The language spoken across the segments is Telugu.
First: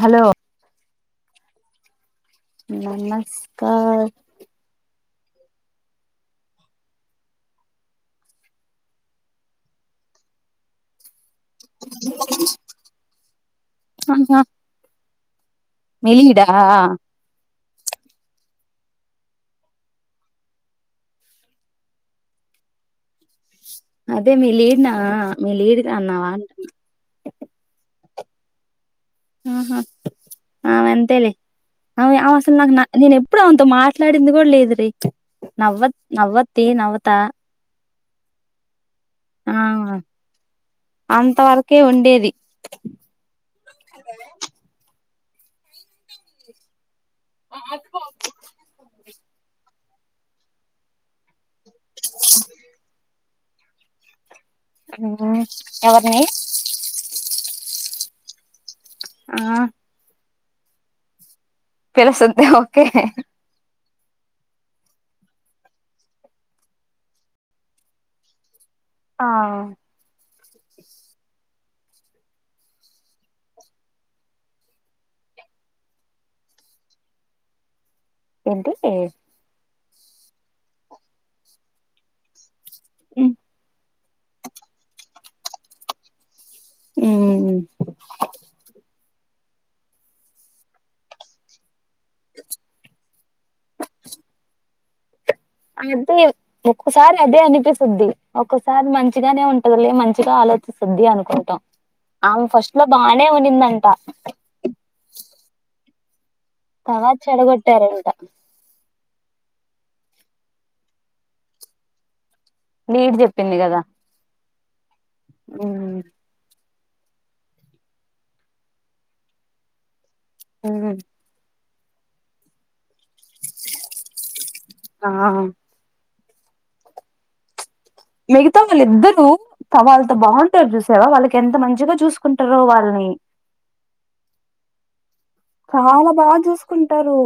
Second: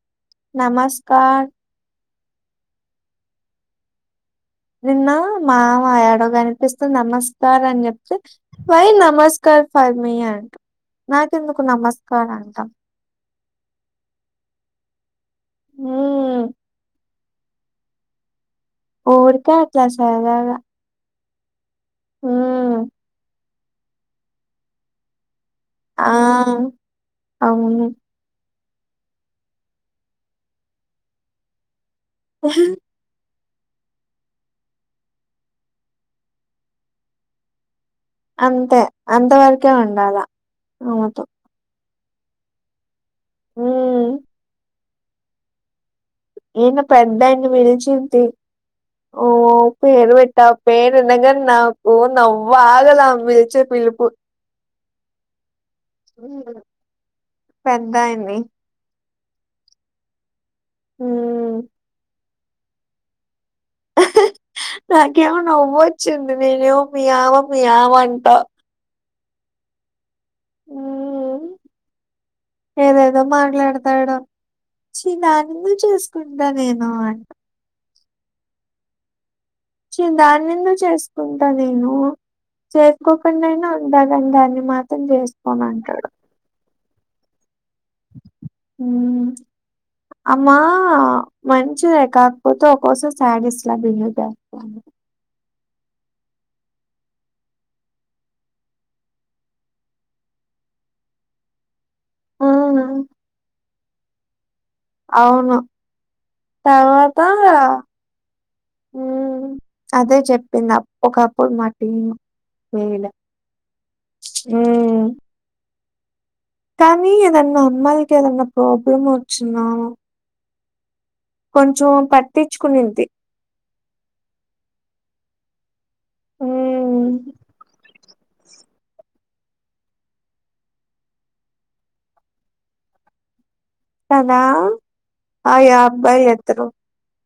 హలో నమస్కర్ నమస్కర్ నిన్న మామా యాడో కనిపిస్తే నమస్కార్ అని చెప్తే వై నమస్కార్ ఫై అంట [unintelligible] నాకెందుకు నమస్కార్ అంటా. ఆహా మ్మ్. మెలిడా ఊరికే అట్లా సరదాగా ఉమ్ అదే మీ లిడ్నా మీ లిడు ఆ అన్నాంట అవును ఆహా ఆమంతేలే ఆమె అసలు నాకు నా నేను ఎప్ అప్పుడు ఆమెతో మాట్లాడింది కూడా లేదు నవ్వత్ నవ్వతి నవత అంతే అంత వరకే ఉండాలా అమేతో కేే ఉండేది మ్మ్. ఏన్న పెద్దన్ని విలిచింది ఓ పేరు పెట్టా పేరున్నంగా నాకు నవ్వా ఆగదామే పిలిచే పిలిపు ఉహు పెద్దయింది ఆ ఉమ్ పిల సద్ది ఓకే ఉహు నాకేమో నవ్వుొచ్చింది నేనేమో మీ ఆవ మీ ఆవ అంట ఆ ఉమ్ఏదేదో మాట్లాడతాడు చి నన్ను చూసుకుంటా నేను అంట ఎంటి ఏ చిందా నన్ను చేసుకుంటా నేను చేసుకోకుండా అయినా ఉండాగానీ దాన్ని మాత్రం చేసుకోనని అంటాడు ఉమ్ ఉమ్ అమ్మా మన్ చే కాకపోతే ఒక్కసం సడిస్లా బిహేవ్ అదే ఒక్కోసారి అదే అనిపిస్తుద్ది ఒక్కసారి మంచిగానే ఉంటదిలే మంచిగా అల్ వచ్చి సిద్ది అనుకుంటాం ఆమె ఫస్ట్ లో హ్మ్. బాగానే ఉనిందంట అవును తర్వాత తవాత చెడగొట్టారంట ఉమ్ అదే చెప్పింది ఒకప్పుడు మా టీమ్ లేమీద నీట్ చెప్పింది కదా ఉమ్ కానీ ఏదన్నా అమ్మాయిలకి ఏదన్నా ప్రాబ్లం ఓచ్చినా ఉమ్ కొంచెం పట్టించుకునింది ఆ ఉమ్ మిగతా వాళ్ళిద్దరు వాళ్ళతో బాగుంటారు చూసావా వాళ్ళకి ఎంత మంచిగా చూసుకుంటారో వాళ్లని కదా అయ చాలా అబ్బా బాగా ఎత్తాడు చూసుకుంటారు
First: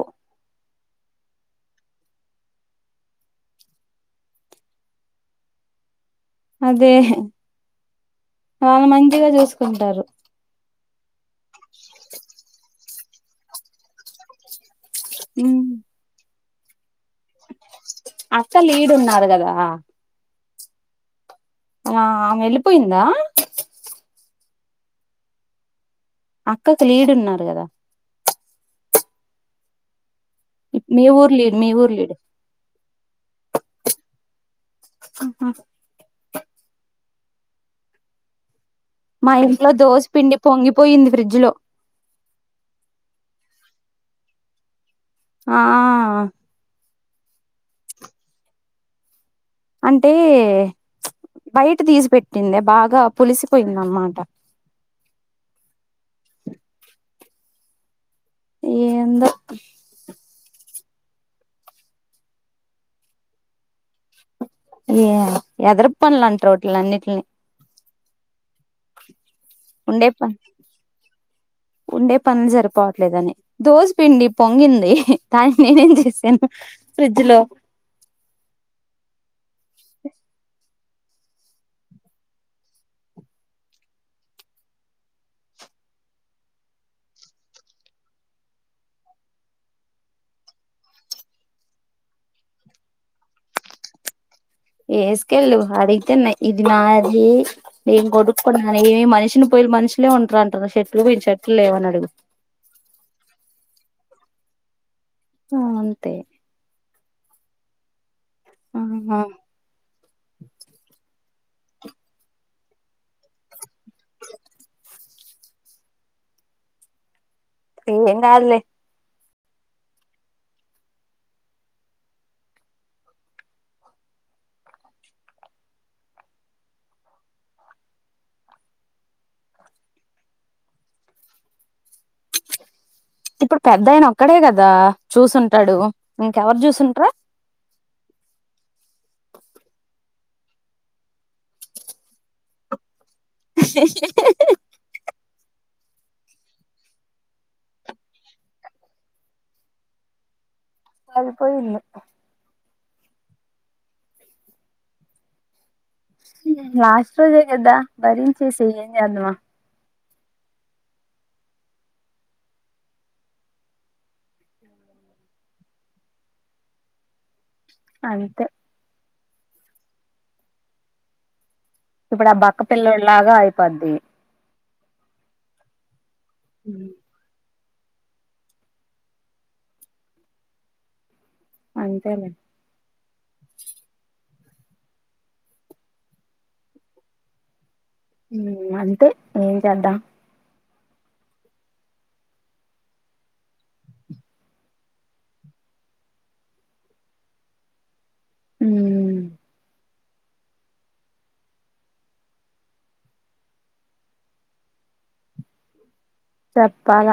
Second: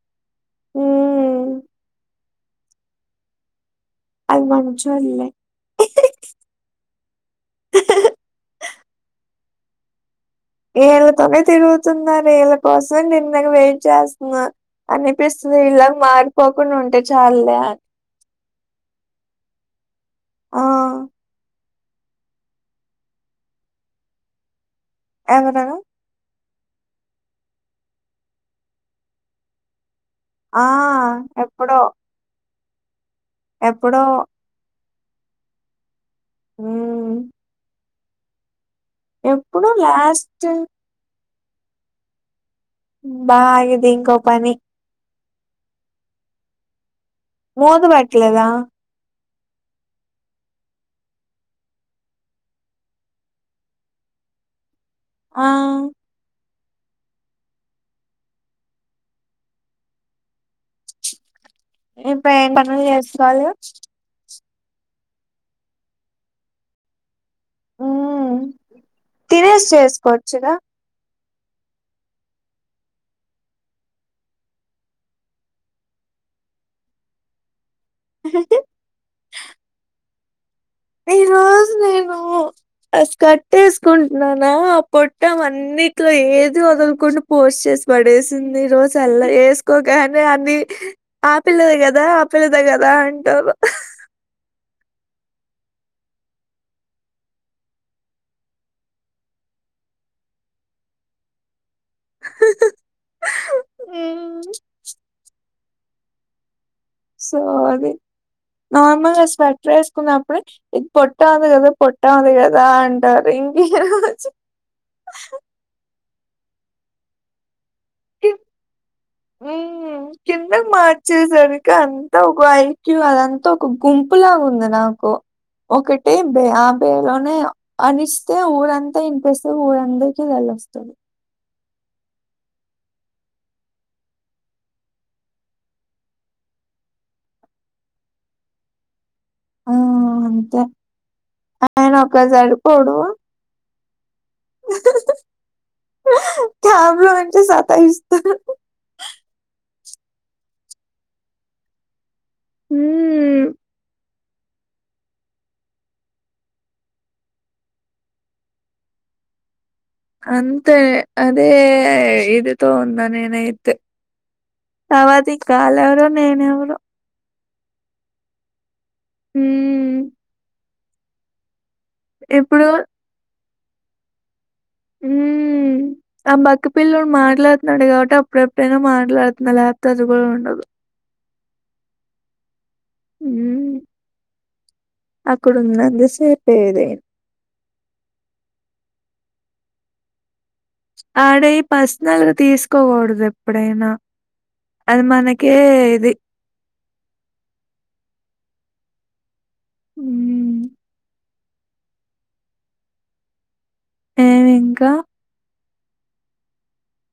అది మంచోల్లే అదే వాళ్ళు మంచిగా చూసుకుంటారు ఏళ్ళతోనే తిరుగుతున్నారు ఏళ్ళ కోసం నిన్నగా వెయిట్ చేస్తున్నా అనిపిస్తుంది ఇలాగ మారిపోకుండా ఉంటే చాలులే అని. అసలు ఈడున్నారు కదా ఆ! ఆ ఆమె ఏళ్ళిపోయిందా ఎవరూ అక్కత్లీడున్నారు కదా ఆ! మీ ఊర్లీడు మీ ఎప్పుడో, ఊరులీడు ఎప్పుడో ఆహా హ మా ఇంట్లో దోశ పిండి లాస్ట్ పొంగిపోయింది ఫ్రిడ్జ్ లో బా ఇది ఇంకోపని ఆ మూత పెట్లేదా అంటే బయట తీసి పెెట్టిందే బాగా పులిసిపోయింద అన్నమాట ఆ ఏందో ఇంకా ఏం పనులు చేసుకోవాలి ఏ ఎదరు పనులు అంటారు [unintelligible] అన్నింటిని ఉ తినేసి ఉండే పని చేసుకోవచ్చుగా ఉండే పనులు సరిపోవట్లేదని దోసి పిండి పొంగింది దానికి నేనేం చేసాను ఫ్రిడ్జ్ లో ఈ రోజు నేను స్కర్ట్ వేసుకుంటున్నానా ఆ పొట్టం అన్నీ నీక్ లో ఏది వదలుకుండా పోస్ట్ చేసి పడేసింది రోజు అల్లా వేసుకోగానే అని ఆ పిల్లదే కదా ఆ పిల్లదే కదా అంటారు వేసుకెళ్ళు అడిగితే ఇది నాది నేను కొడుకుడామి మనిషిని పోయి మనుషులే ఉంటారు అంటారు చెట్లు కొ చెట్లు లేవని అడిగు ఉమ్ ఆ అంతే సోది ఆహా నార్మల్గా స్వెటర్ వేసుకున్నప్పుడుే ఇది పొ పొట్టాంది కదా పొట్టా ఉంది కదా అంటారు ఇ ఏం కాదులే ఉమ్ కిందకి మార్చేసరికి అంతా ఒక ఐక్యూ అదంతా ఒక గుంపులాగా ఉందినా ఓ ఒకటే బే ఆ బేలోనే అనిస్తే ఊరంతా వినిపిస్తే ఊరందరిక తెలి వస్తుంది ఇప్పుడు పెద్దయన ఒక్కడే కదా చూసుంటాడు ఇంకెవరు చూసుంటార ఆ అంతే ఆయన ఒక సరిపోడు అ టాబ్ లో పెట్టీ సతాయిస్తాడు సరిపోయింది ఊమ్ లాస్ట్ రోజే కదా భరించేసి ఏం చేద్దాం అంత అదే ఇది ఈదుతూ ఉన్నా నేనైతే తర్వాత ఈ కాల్ ఎవరో నేనెవరో అంతే ఊమ్ ఇప్పుడు ఆ బక్క పిల్లోడిలాగా అయిపోద్ది ఊమ్ ఆ బక్క పిల్లోడు మాటల మాట్లాడతాడు కాబట్టి అప్పుడప్పుడైన మాటలాడుతున్న లేకాపోతే అదు కూడా ఉండదు అంతేనడి ఉమ్ అక్కడున్నంతసేపే ఇది అంతే ఏం చేద్దాం ఆడ ఈ పర్సనల్ గా తీసుకోకూడదు ఎప్పుడైనా అది మనకే ఇది హ హ్మ్. ఏమి ఇంకా చెప్పాల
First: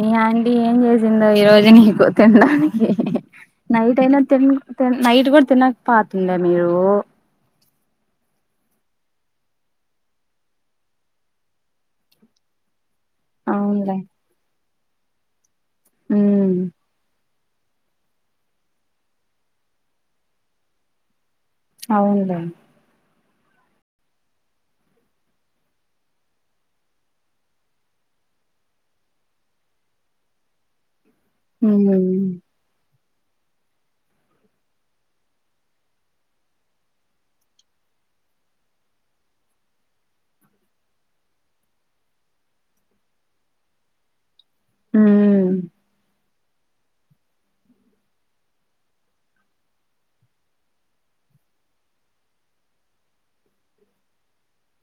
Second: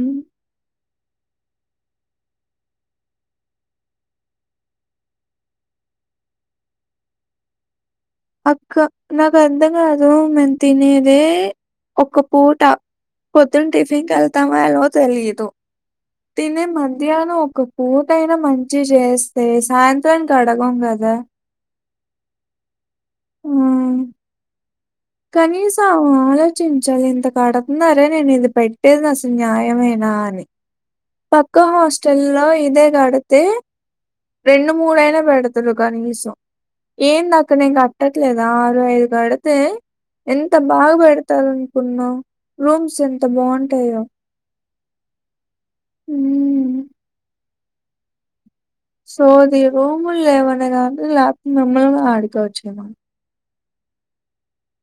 మీ ఆంటీ ఏం చేసి ఈ రోజు నీకు తినడానికి నైట్ అయినా తి నైట్ కూడా తినక పాతులే మీరు అక్క నాకు అర్థం కాదు మేం తినేదే ఒక పూట పొద్దున అవునులే టిఫిన్ కేళ్తామో లేదో తెలిదు తినే మధ్యాహ్నం ఒక పూట అయినా మంచి చేస్తే సాయంత్రానికి అడగం కదా అవును ఆ కనీసం ఆలోచించాలి ఇంత కడుతున్నారే నేను ఇది పెట్టేది అసలు న్యాయమనా నాని పక్క హాస్టల్ లో ఇదే కడితే రెండు మూడుయినా పెడతారు కనీసం ఏందక్క నేను కట్టట్లేదా ఆరు వేలు కడితే ఎంత బాగ పెడతారు అనుకున్నావు రూమ్స్ ఎంత బాగుంటాయో హ సోది రూములు లేవనే ల్యాప్ మము ఆడుక వచ్చే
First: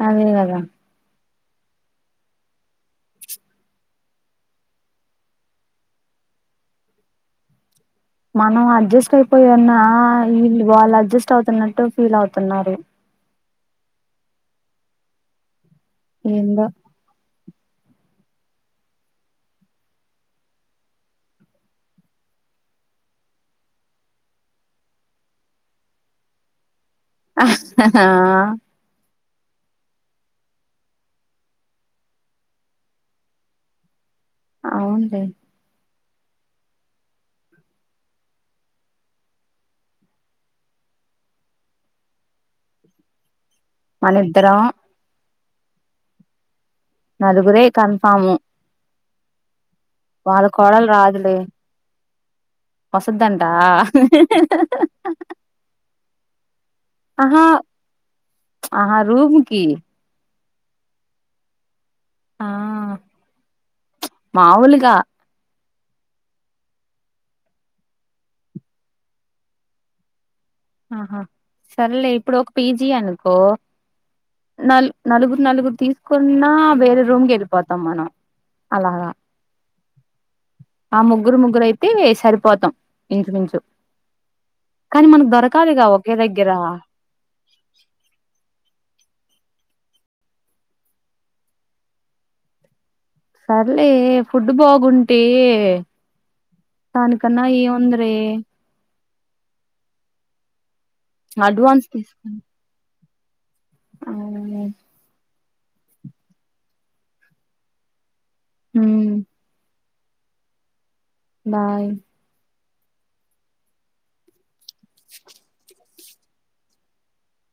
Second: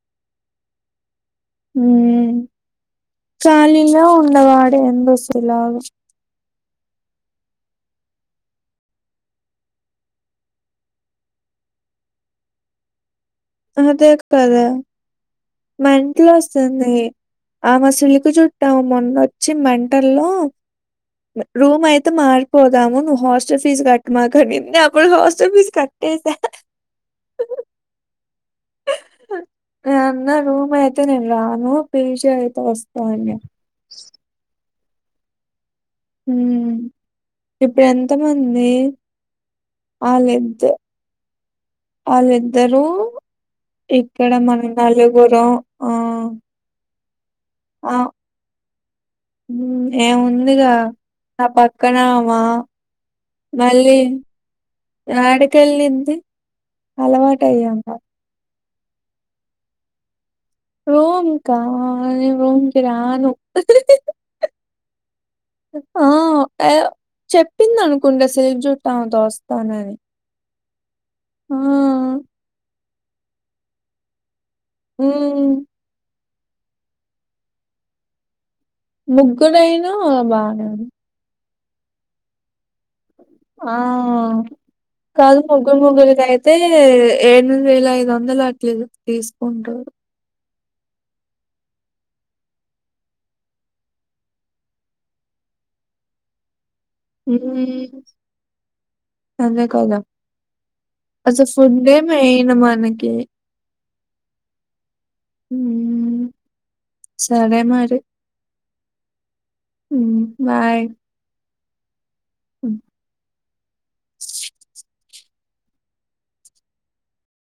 అదే కదా హ కాలిగా ఉండవాడు ఎందు [unintelligible] ఆ మనం అడ్జస్ట్ అయిపోయిన్నా వాళ్ళు అడ్జస్ట్ అవుతున్నట్టు ఫీల్ అవుతున్నారు అతే కద మెంటల్ ఏందో వస్తుంది ఆమసలుకి చుట్టాం మొన్నొచ్చి మెంటల్ల్లో రూమ్ అయితే మారిపోదాము నువ్వు హాస్టల్ ఫీజు కట్మాకనింది అప్పుడు హాస్టల్ ఫీజ్ కట్ [unintelligible] ఆ నేను అన్నా రూమాయితేనే రాను పీజీ అయితే వస్తాన్న ఆ అవున్లే హ ఇప్పుడు ఎంతమంది ఆ లేదు ఆళ్ళిద్దరూ ఇక్కడ మనిద్దరం మన నలుగురం ఆ నలుగురే ఆ! కన్ఫాము వాళ్ళ ఏముందిగా కోడలు రాదులే నా పక్కన వసద్దంట మళ్ళీ యాడికేళ్ళింది అలవాట అయ్యామా అహా రూముకి రూమ్ కా నేను ఆ రూమ్ కి రాను దా ఆ చెప్పింది అనుకుంటా సేట్ [unintelligible] వస్తానని ఆహా ఆ! సర్లే ఇప్పుడు ఒక పీజి అనుకో నల్ నలుగురు హ్మ్. నలుగురు తీసుకున్నా వేరే రూమ్ కి వెళ్ళిపోతాం మనం అలాలా ముగ్గురైనా బానే ఉంది. ఆ ముగ్గురు ముగ్గురు అయితే సరిపోతాం ఇంచుమించు ఆ! కానీ మనకు కాదు దొరక ముగ్గురు ముగ్గురిక అయితే ఏడుది వేల ఐదు వందలు అట్లేదు తీసుకుంటారు సర్లే ఫుడ్ బాగుంటే దాని కన్నా హ్మ్. ఏముందిలే అదే కదా అసలు అడ్వాన్స్ ఫుడే తీసుకుం మెయిన్ మనకి అవును సరే మరి హ బాయ్ బాయ్ కును